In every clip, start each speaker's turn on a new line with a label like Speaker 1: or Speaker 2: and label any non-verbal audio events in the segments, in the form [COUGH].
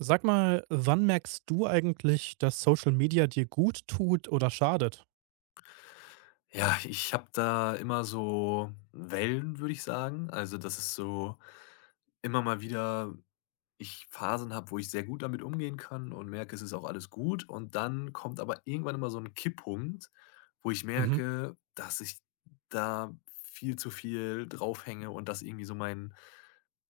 Speaker 1: Sag mal, wann merkst du eigentlich, dass Social Media dir gut tut oder schadet?
Speaker 2: Ja, ich habe da immer so Wellen, würde ich sagen. Also, das ist so immer mal wieder ich Phasen habe, wo ich sehr gut damit umgehen kann und merke, es ist auch alles gut. Und dann kommt aber irgendwann immer so ein Kipppunkt, wo ich
Speaker 1: Mhm.
Speaker 2: merke, dass ich da viel zu viel draufhänge und dass irgendwie so mein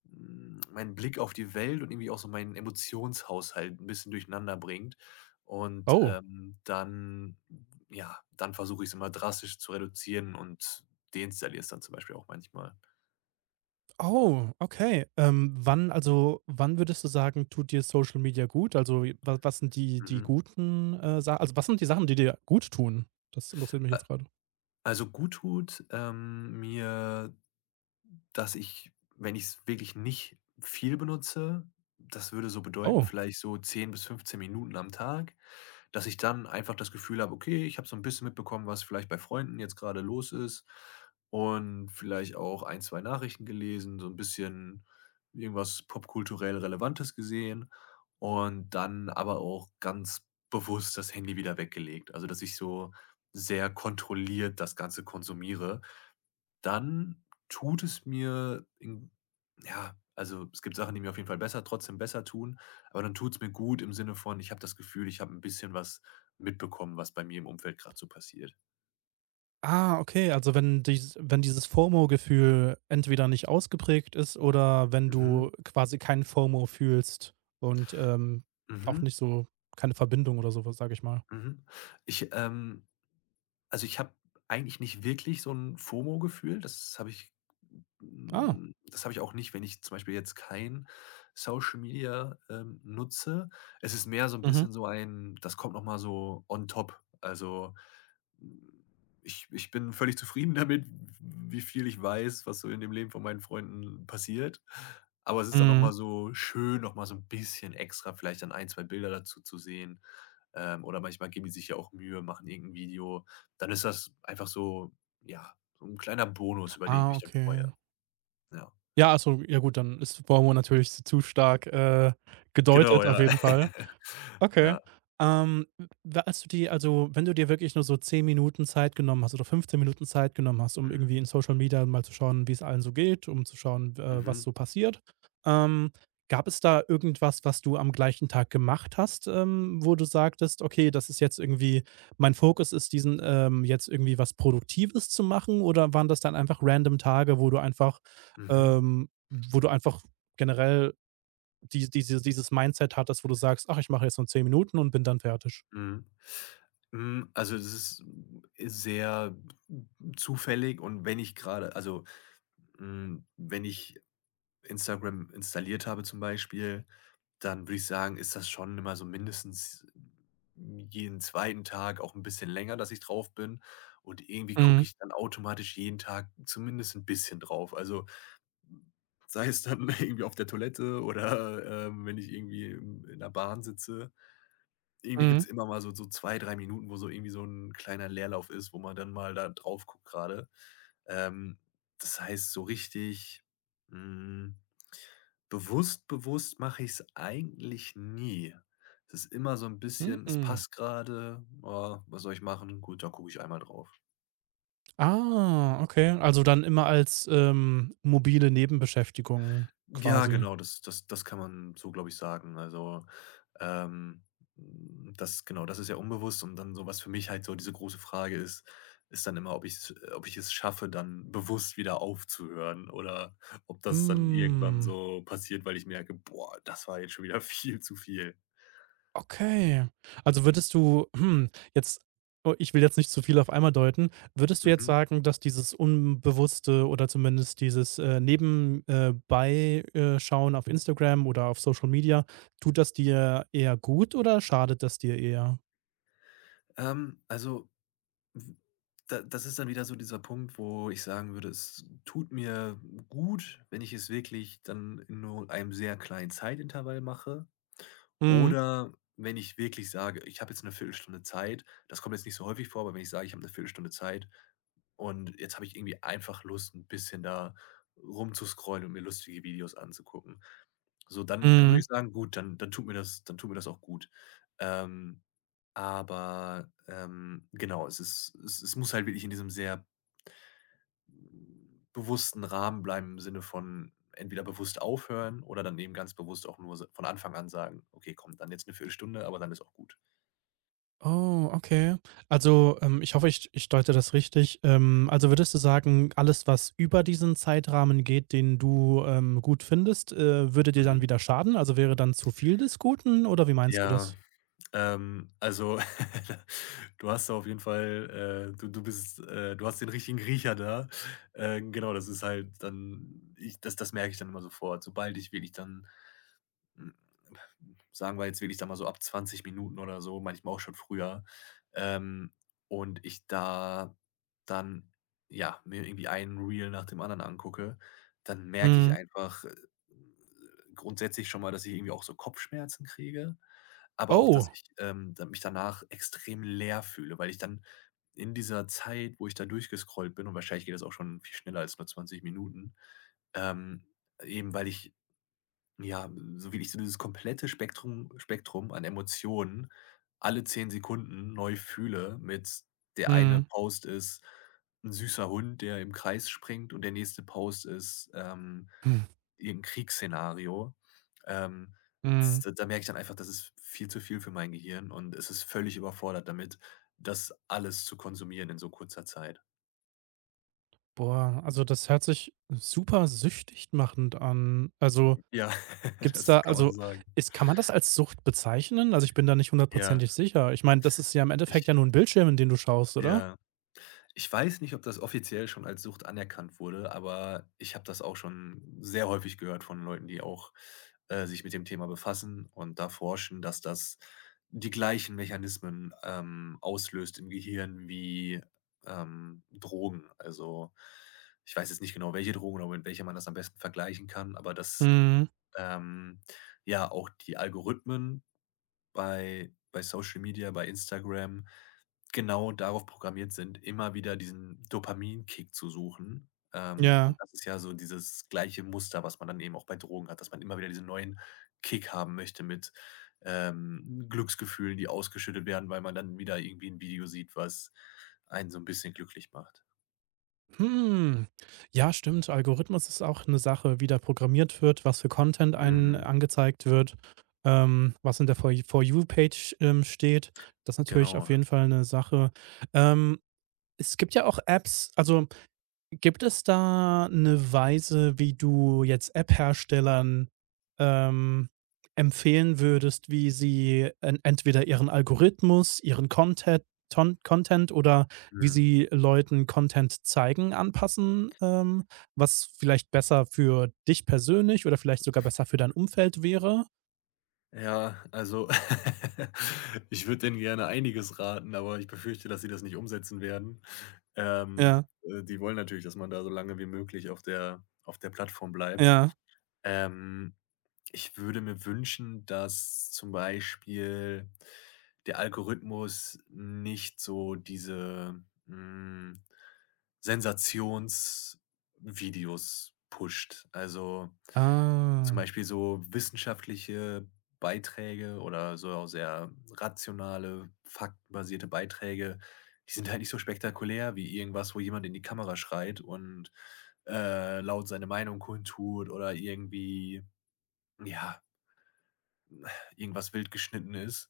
Speaker 2: meinen Blick auf die Welt und irgendwie auch so meinen Emotionshaushalt ein bisschen durcheinander bringt. Und,
Speaker 1: Oh.
Speaker 2: ähm, dann ja, dann versuche ich es immer drastisch zu reduzieren und deinstalliere es dann zum Beispiel auch manchmal.
Speaker 1: Oh, okay. Wann, wann würdest du sagen, tut dir Social Media gut? Also, was, was sind die
Speaker 2: Mhm.
Speaker 1: guten Sachen? Also, was sind die Sachen, die dir gut tun? Das interessiert mich
Speaker 2: A
Speaker 1: jetzt gerade.
Speaker 2: also, guttut mir, dass ich, wenn ich es wirklich nicht viel benutze, das würde so bedeuten,
Speaker 1: Oh.
Speaker 2: vielleicht so 10 bis 15 Minuten am Tag, dass ich dann einfach das Gefühl habe: „Okay, ich habe so ein bisschen mitbekommen, was vielleicht bei Freunden jetzt gerade los ist“, und vielleicht auch ein 2 Nachrichten gelesen, so ein bisschen irgendwas popkulturell Relevantes gesehen und dann aber auch ganz bewusst das Handy wieder weggelegt. Also, dass ich so sehr kontrolliert das Ganze konsumiere. Dann tut es mir in ja, also, es gibt Sachen, die mir auf jeden Fall besser trotzdem besser tun, aber dann tut es mir gut im Sinne von, ich habe das Gefühl, ich habe ein bisschen was mitbekommen, was bei mir im Umfeld gerade so passiert.
Speaker 1: Ah, okay. Also, wenn dieses FOMO-Gefühl entweder nicht ausgeprägt ist, oder wenn
Speaker 2: Mhm,
Speaker 1: du quasi kein FOMO fühlst und auch
Speaker 2: mhm,
Speaker 1: nicht so keine Verbindung oder sowas, sage ich mal.
Speaker 2: mhm. Ich, ähm Ich habe eigentlich nicht wirklich so ein FOMO-Gefühl. Das habe ich
Speaker 1: Ah,
Speaker 2: das habe ich auch nicht, wenn ich zum Beispiel jetzt kein Social Media, nutze. Es ist mehr so ein
Speaker 1: mhm.
Speaker 2: bisschen so ein, das kommt noch mal so on top. Also, ich bin völlig zufrieden damit, wie viel ich weiß, was so in dem Leben von meinen Freunden passiert. Aber es ist dann noch
Speaker 1: Mhm.
Speaker 2: mal so schön, noch mal so ein bisschen extra vielleicht dann ein 2 Bilder dazu zu sehen. Oder manchmal geben die sich ja auch Mühe, machen irgendein Video. Dann ist das einfach so, ja, so ein kleiner Bonus, über den ich
Speaker 1: Ah,
Speaker 2: mich dann
Speaker 1: okay.
Speaker 2: freue. Ja.
Speaker 1: Ja, also ja gut, dann ist Bormo natürlich zu stark
Speaker 2: Genau,
Speaker 1: gedeutet, auf
Speaker 2: ja.
Speaker 1: jeden Fall.
Speaker 2: [LAUGHS]
Speaker 1: Okay.
Speaker 2: Ja.
Speaker 1: Ähm, w Als du wenn du dir wirklich nur so 10 Minuten Zeit genommen hast oder 15 Minuten Zeit genommen hast, um
Speaker 2: Mhm.
Speaker 1: irgendwie in Social Media mal zu schauen, wie es allen so geht, um zu schauen, was
Speaker 2: Mhm.
Speaker 1: so passiert, ähm, gab es da irgendwas, was du am gleichen Tag gemacht hast, wo du sagtest: „Okay, das ist jetzt irgendwie mein Fokus ist, diesen jetzt irgendwie was Produktives zu machen“, oder waren das dann einfach random Tage,
Speaker 2: Mhm.
Speaker 1: ähm, wo du einfach generell dieses Mindset hattest, wo du sagst: „Ach, ich mache jetzt nur zehn Minuten und bin dann fertig.“
Speaker 2: Mhm. Also, das ist sehr zufällig, und wenn ich gerade, also, wenn ich Instagram installiert habe zum Beispiel, dann würde ich sagen, ist das schon immer so mindestens jeden zweiten Tag, auch ein bisschen länger, dass ich drauf bin und irgendwie gucke
Speaker 1: Mhm,
Speaker 2: ich dann automatisch jeden Tag zumindest ein bisschen drauf. Also, sei es dann [LAUGHS] irgendwie auf der Toilette oder, wenn ich irgendwie in der Bahn sitze. Irgendwie
Speaker 1: mhm,
Speaker 2: gibt's immer mal so 2 3 Minuten, wo so irgendwie so ein kleiner Leerlauf ist, wo man dann mal da drauf guckt gerade. Ähm, Das heißt, so richtig, hm, bewusst mache ich's eigentlich nie. Es ist immer so ein bisschen: „Es
Speaker 1: mhm.
Speaker 2: passt gerade. Ah, was soll ich machen? Gut, da gucke ich einmal drauf.“
Speaker 1: Ah, okay. Also dann immer als mobile Nebenbeschäftigung
Speaker 2: Ja,
Speaker 1: quasi.
Speaker 2: genau, das kann man so, glaube ich, sagen. Also, ähm, das genau, das ist ja unbewusst und dann so was für mich halt so diese große Frage ist, ist dann immer, ob ich es schaffe, dann bewusst wieder aufzuhören oder ob das dann irgendwann
Speaker 1: Hm,
Speaker 2: so passiert, weil ich merke: „Boah, das war jetzt schon wieder [LAUGHS] viel zu viel.“
Speaker 1: okay. Also würdest du hm, jetzt oh, ich will jetzt nicht zu viel auf einmal deuten. Würdest du jetzt
Speaker 2: Mhm.
Speaker 1: sagen, dass dieses unbewusste oder zumindest dieses, neben bei Schauen auf Instagram oder auf Social Media, tut das dir eher gut oder schadet das dir eher?
Speaker 2: Also, w Da, das ist dann wieder so dieser Punkt, wo ich sagen würde, es tut mir gut, wenn ich es wirklich dann in nur einem sehr kleinen Zeitintervall mache.
Speaker 1: Mhm,
Speaker 2: Oder wenn ich wirklich sage: „Ich habe jetzt eine Viertelstunde Zeit.“ Das kommt jetzt nicht so häufig vor, aber wenn ich sage: „Ich habe eine Viertelstunde Zeit und jetzt habe ich irgendwie einfach Lust, ein bisschen da rumzuscrollen und mir lustige Videos anzugucken.“ So, dann würde
Speaker 1: mhm.
Speaker 2: ich sagen: „Gut, dann tut mir das auch gut.“ Ähm, aber genau, es ist es es muss halt wirklich in diesem sehr bewussten Rahmen bleiben im Sinne von entweder bewusst aufhören oder dann eben ganz bewusst auch nur s von Anfang an sagen: „Okay, komm, dann jetzt eine Viertelstunde, aber dann ist auch gut.“
Speaker 1: Oh, okay. Also, ich hoffe, ich deute das richtig. Also, würdest du sagen, alles, was über diesen Zeitrahmen geht, den du, gut findest, würde dir
Speaker 2: Mhm.
Speaker 1: dann wieder schaden? Also, wäre dann zu viel des Guten, oder wie meinst du
Speaker 2: Ja,
Speaker 1: das?
Speaker 2: also, [LAUGHS] du hast da auf jeden Fall, du bist, du hast den richtigen Riecher da. Genau, das ist halt dann ich das das merke ich dann immer sofort, sobald ich wirklich dann, hm sagen wir jetzt wirklich da mal so ab 20 Minuten oder so, manchmal auch schon früher. Ähm, und ich da dann, ja, mir irgendwie einen Reel nach dem anderen angucke, dann merke ich
Speaker 1: Mhm.
Speaker 2: einfach grundsätzlich schon mal, dass ich irgendwie auch so Kopfschmerzen kriege, aber auch, dass
Speaker 1: Oh.
Speaker 2: ich da mich danach extrem leer fühle, weil ich dann in dieser Zeit, wo ich da durchgescrollt bin, und wahrscheinlich geht das auch schon viel schneller als nur 20 Minuten, ähm, eben weil ich ja, so wirklich so dieses komplette Spektrum an Emotionen alle 10 Sekunden neu fühle, mit der eine
Speaker 1: Mhm.
Speaker 2: Post ist ein süßer Hund, der im Kreis springt, und der nächste Post ist,
Speaker 1: Hm,
Speaker 2: irgend Kriegsszenario. Ähm, das
Speaker 1: mhm.
Speaker 2: da da merke ich dann einfach, das ist viel zu viel für mein Gehirn und es ist völlig überfordert damit, das alles zu konsumieren in so kurzer Zeit.
Speaker 1: Boah, also, das hört sich super süchtig machend an. Also,
Speaker 2: Ja, [LAUGHS]
Speaker 1: gibt's
Speaker 2: das
Speaker 1: da
Speaker 2: kann man so
Speaker 1: also,
Speaker 2: sagen.
Speaker 1: ist, kann man das als Sucht bezeichnen? Also, ich bin da nicht
Speaker 2: Ja,
Speaker 1: hundertprozentig sicher. Ich meine, das ist ja im
Speaker 2: ich
Speaker 1: Endeffekt ja nur ein Bildschirm, in den du schaust, oder?
Speaker 2: ja. Ich weiß nicht, ob das offiziell schon als Sucht anerkannt wurde, aber ich habe das auch schon sehr häufig gehört von Leuten, die auch, sich mit dem Thema befassen und da forschen, dass das die gleichen Mechanismen, auslöst im Gehirn wie, Drogen. Also, ich weiß jetzt nicht genau, welche Drogen oder mit welcher man das am besten vergleichen kann, aber dass,
Speaker 1: Mhm.
Speaker 2: ähm, ja, auch die Algorithmen bei Social Media, bei Instagram genau darauf programmiert sind, immer wieder diesen Dopaminkick zu suchen.
Speaker 1: Ja.
Speaker 2: Und das ist ja so dieses gleiche Muster, was man dann eben auch bei Drogen hat, dass man immer wieder diesen neuen Kick haben möchte mit Glücksgefühlen, die ausgeschüttet werden, weil man dann wieder irgendwie ein Video sieht, was einen so ein bisschen glücklich macht.
Speaker 1: Hm. Ja, stimmt. Algorithmus ist auch eine Sache, wie da programmiert wird, was für Content einen
Speaker 2: Mhm,
Speaker 1: angezeigt wird, was in der For For You Page, steht. Das ist natürlich auf
Speaker 2: genau.
Speaker 1: jeden Fall eine Sache. Ähm, es gibt ja auch Apps also gibt es da eine Weise, wie du jetzt App-Herstellern, ähm, empfehlen würdest, wie sie en entweder ihren Algorithmus, ihren Content oder wie
Speaker 2: Mhm.
Speaker 1: sie Leuten Content zeigen, anpassen, was vielleicht besser für dich persönlich oder vielleicht sogar besser für dein Umfeld wäre?
Speaker 2: Ja, also [LAUGHS] ich würde denen gerne einiges raten, aber ich befürchte, dass sie das nicht umsetzen werden.
Speaker 1: Ja,
Speaker 2: Die wollen natürlich, dass man da so lange wie möglich auf der Plattform bleibt.
Speaker 1: ja.
Speaker 2: Ähm, Ich würde mir wünschen, dass zum Beispiel der Algorithmus nicht so diese, hm, Sensationsvideos pusht. Also zum
Speaker 1: Ah.
Speaker 2: Beispiel so wissenschaftliche Beiträge oder so auch sehr rationale, faktenbasierte Beiträge, die sind halt nicht so spektakulär wie irgendwas, wo jemand in die Kamera schreit und, laut seine Meinung kundtut oder irgendwie, ja, irgendwas wild geschnitten ist.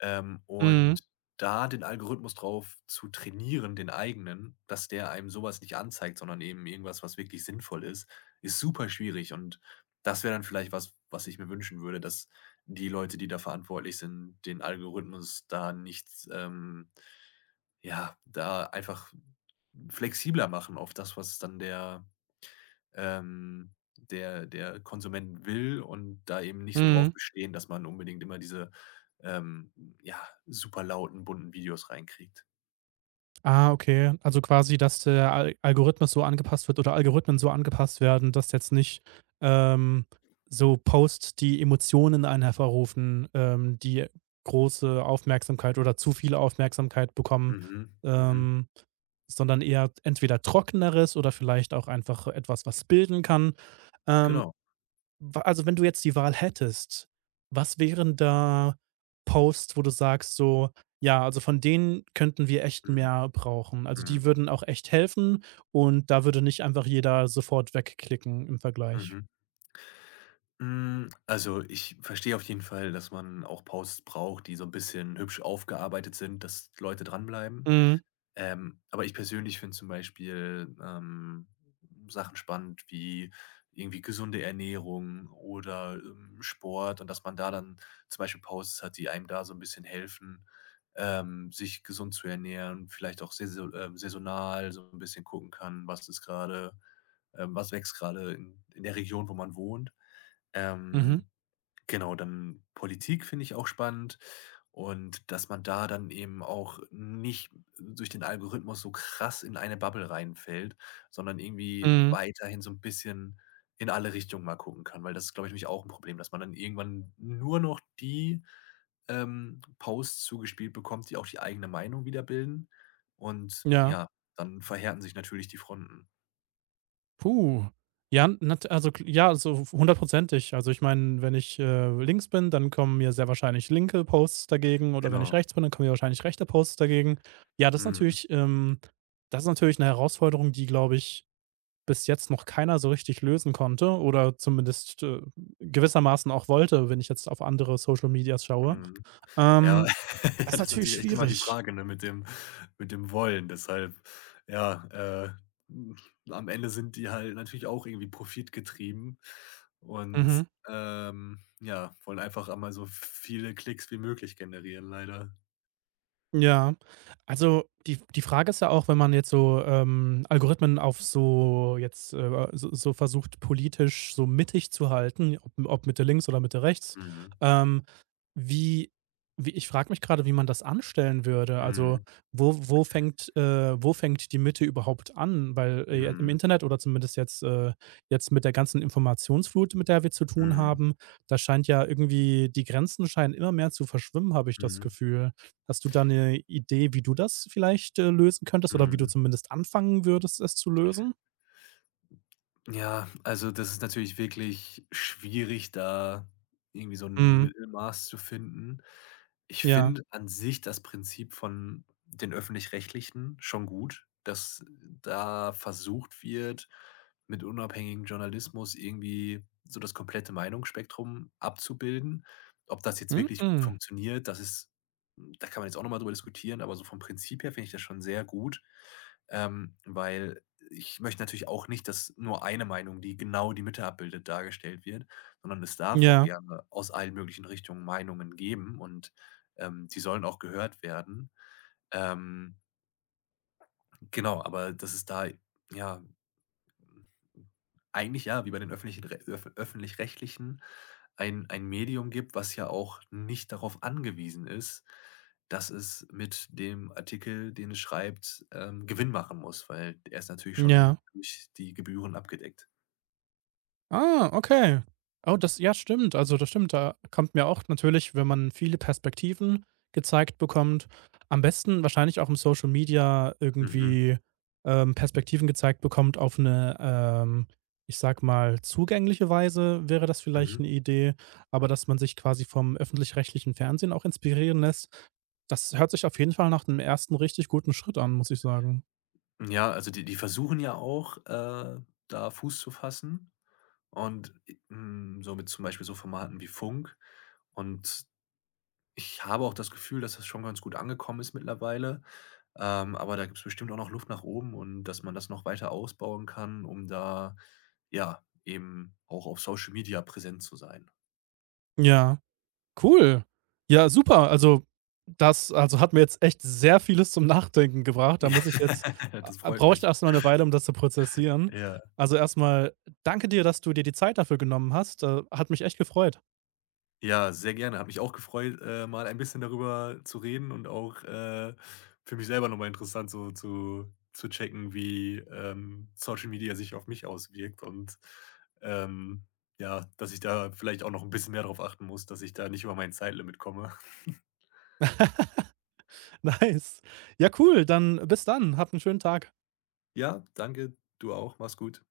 Speaker 2: Und
Speaker 1: Mhm,
Speaker 2: da den Algorithmus drauf zu trainieren, den eigenen, dass der einem sowas nicht anzeigt, sondern eben irgendwas, was wirklich sinnvoll ist, ist super schwierig. Und das wäre dann vielleicht was, was ich mir wünschen würde, dass die Leute, die da verantwortlich sind, den Algorithmus da nicht, ja, da einfach flexibler machen auf das, was dann der, ähm der Konsument will und da eben nicht so
Speaker 1: mhm.
Speaker 2: drauf bestehen, dass man unbedingt immer diese ähm, ja, super lauten, bunten Videos reinkriegt.
Speaker 1: Ah, okay. Also quasi, dass der Al Algorithmus so angepasst wird oder Algorithmen so angepasst werden, dass jetzt nicht, ähm, so Posts, die Emotionen in einen hervorrufen, die große Aufmerksamkeit oder zu viel Aufmerksamkeit bekommen,
Speaker 2: Mhm, mhm,
Speaker 1: ähm, sondern eher entweder Trockeneres oder vielleicht auch einfach etwas, was bilden kann. Ähm,
Speaker 2: genau.
Speaker 1: Wenn du jetzt die Wahl hättest, was wären da Posts, wo du sagst so: „Ja, also von denen könnten wir echt
Speaker 2: Mhm,
Speaker 1: mehr brauchen.“ Also, die
Speaker 2: mhm,
Speaker 1: würden auch echt helfen und da würde nicht einfach jeder sofort wegklicken im Vergleich.
Speaker 2: mhm. Also, ich verstehe auf jeden Fall, dass man auch Posts braucht, die so ein bisschen hübsch aufgearbeitet sind, dass Leute dranbleiben.
Speaker 1: Mhm.
Speaker 2: Aber ich persönlich finde zum Beispiel, Sachen spannend wie irgendwie gesunde Ernährung oder, Sport, und dass man da dann zum Beispiel Posts hat, die einem da so ein bisschen helfen, sich gesund zu ernähren, vielleicht auch saisonal so ein bisschen gucken kann, was ist gerade, was wächst gerade in der Region, wo man wohnt.
Speaker 1: Mhm.
Speaker 2: Ähm Genau, dann Politik finde ich auch spannend, und dass man da dann eben auch nicht durch den Algorithmus so krass in eine Bubble reinfällt, sondern irgendwie
Speaker 1: Mhm.
Speaker 2: weiterhin so 'n bisschen in alle Richtungen mal gucken kann, weil das ist, glaube ich, nämlich auch 'n Problem, dass man dann irgendwann nur noch die, Posts zugespielt bekommt, die auch die eigene Meinung wiederbilden und
Speaker 1: Ja.
Speaker 2: ja, dann verhärten sich natürlich die Fronten.
Speaker 1: Puh. Ja, nat also k ja, so hundertprozentig. Also, ich meine, wenn ich, links bin, dann kommen mir sehr wahrscheinlich linke Posts dagegen, oder wenn ich
Speaker 2: Genau.
Speaker 1: rechts bin, dann kommen mir wahrscheinlich rechte Posts dagegen. Ja,
Speaker 2: Mhm.
Speaker 1: das ist natürlich eine Herausforderung, die, glaube ich, bis jetzt noch keiner so richtig lösen konnte, oder zumindest, gewissermaßen auch wollte, wenn ich jetzt auf andere Social Medias schaue.
Speaker 2: Mhm. Ja,
Speaker 1: Ähm,
Speaker 2: [LAUGHS]
Speaker 1: das ist
Speaker 2: das ist
Speaker 1: natürlich
Speaker 2: natürlich echt immer die
Speaker 1: schwierig.
Speaker 2: Frage, ne, mit dem Wollen. Deshalb, ja, hm, am Ende sind die halt natürlich auch irgendwie profitgetrieben und,
Speaker 1: Mhm.
Speaker 2: ja, wollen einfach einmal so viele Klicks wie möglich generieren leider.
Speaker 1: Ja, also die Frage ist ja auch, wenn man jetzt so, Algorithmen auf so jetzt, so versucht, politisch so mittig zu halten, ob Mitte links oder Mitte rechts,
Speaker 2: Mhm.
Speaker 1: ähm wie wie, ich frage mich gerade, wie man das anstellen würde. Also,
Speaker 2: Mhm.
Speaker 1: wo fängt die Mitte überhaupt an? Weil, ja, im
Speaker 2: Mhm.
Speaker 1: Internet oder zumindest jetzt jetzt mit der ganzen Informationsflut, mit der wir zu tun
Speaker 2: Mhm.
Speaker 1: haben, da scheint ja irgendwie die Grenzen scheinen immer mehr zu verschwimmen, habe ich das
Speaker 2: Mhm.
Speaker 1: Gefühl. Hast du da eine Idee, wie du das vielleicht, lösen könntest oder wie du
Speaker 2: Mhm.
Speaker 1: zumindest anfangen würdest, es zu lösen?
Speaker 2: Ja, also das ist natürlich wirklich schwierig, da irgendwie so ein
Speaker 1: Mhm.
Speaker 2: Mittelmaß zu finden. Ich
Speaker 1: Ja.
Speaker 2: finde an sich das Prinzip von den Öffentlich-Rechtlichen schon gut, dass da versucht wird, mit unabhängigem Journalismus irgendwie so das komplette Meinungsspektrum abzubilden. Ob das jetzt wirklich gut
Speaker 1: Mhm.
Speaker 2: funktioniert, das ist, da kann man jetzt auch nochmal mal drüber diskutieren, aber so vom Prinzip her finde ich das schon sehr gut, weil ich möchte natürlich auch nicht, dass nur eine Meinung, die genau die Mitte abbildet, dargestellt wird, sondern es darf auch
Speaker 1: Ja.
Speaker 2: gerne aus allen möglichen Richtungen Meinungen geben, und, die sollen auch gehört werden. Ähm, genau, aber dass es da, ja, eigentlich ja, wie bei den öffentlichen Re öff öffentlich-rechtlichen ein Medium gibt, was ja auch nicht darauf angewiesen ist, dass es mit dem Artikel, den es schreibt, Gewinn machen muss, weil er ist natürlich schon
Speaker 1: Ja.
Speaker 2: durch die Gebühren abgedeckt.
Speaker 1: Ah, okay. Oh, das, ja, stimmt. Also, das stimmt. Da kommt mir auch natürlich, wenn man viele Perspektiven gezeigt bekommt, am besten wahrscheinlich auch im Social Media
Speaker 2: Mhm.
Speaker 1: irgendwie, Perspektiven gezeigt bekommt auf eine, ich sage mal, zugängliche Weise, wäre das vielleicht
Speaker 2: Mhm.
Speaker 1: eine Idee, aber dass man sich quasi vom öffentlich-rechtlichen Fernsehen auch inspirieren lässt, das hört sich auf jeden Fall nach 'nem ersten richtig guten Schritt an, muss ich sagen.
Speaker 2: Ja, also die versuchen ja auch, da Fuß zu fassen und, so mit zum Beispiel so Formaten wie Funk. Und ich habe auch das Gefühl, dass das schon ganz gut angekommen ist mittlerweile. Aber da gibt es bestimmt auch noch Luft nach oben, und dass man das noch weiter ausbauen kann, um da, ja, eben auch auf Social Media präsent zu sein.
Speaker 1: Ja. Cool. Ja, super. Also, hat mir jetzt echt sehr vieles zum Nachdenken gebracht. Da muss ich jetzt
Speaker 2: [LAUGHS] Ja, das
Speaker 1: a
Speaker 2: freut
Speaker 1: brauche ich
Speaker 2: mich.
Speaker 1: erst mal 'ne Weile, um das zu prozessieren.
Speaker 2: Ja.
Speaker 1: Also, erst mal danke dir, dass du dir die Zeit dafür genommen hast. Hat mich echt gefreut.
Speaker 2: Ja, sehr gerne. Hat mich auch gefreut, mal ein bisschen darüber zu reden und auch, für mich selber nochmal interessant, so zu checken, wie, Social Media sich auf mich auswirkt und, ähm, ja, dass ich da vielleicht auch noch ein bisschen mehr drauf achten muss, dass ich da nicht über mein Zeitlimit komme. [LAUGHS]
Speaker 1: [LAUGHS] Nice. Ja, cool. Dann bis dann. Hab 'n schönen Tag.
Speaker 2: Ja, danke, du auch. Mach's gut.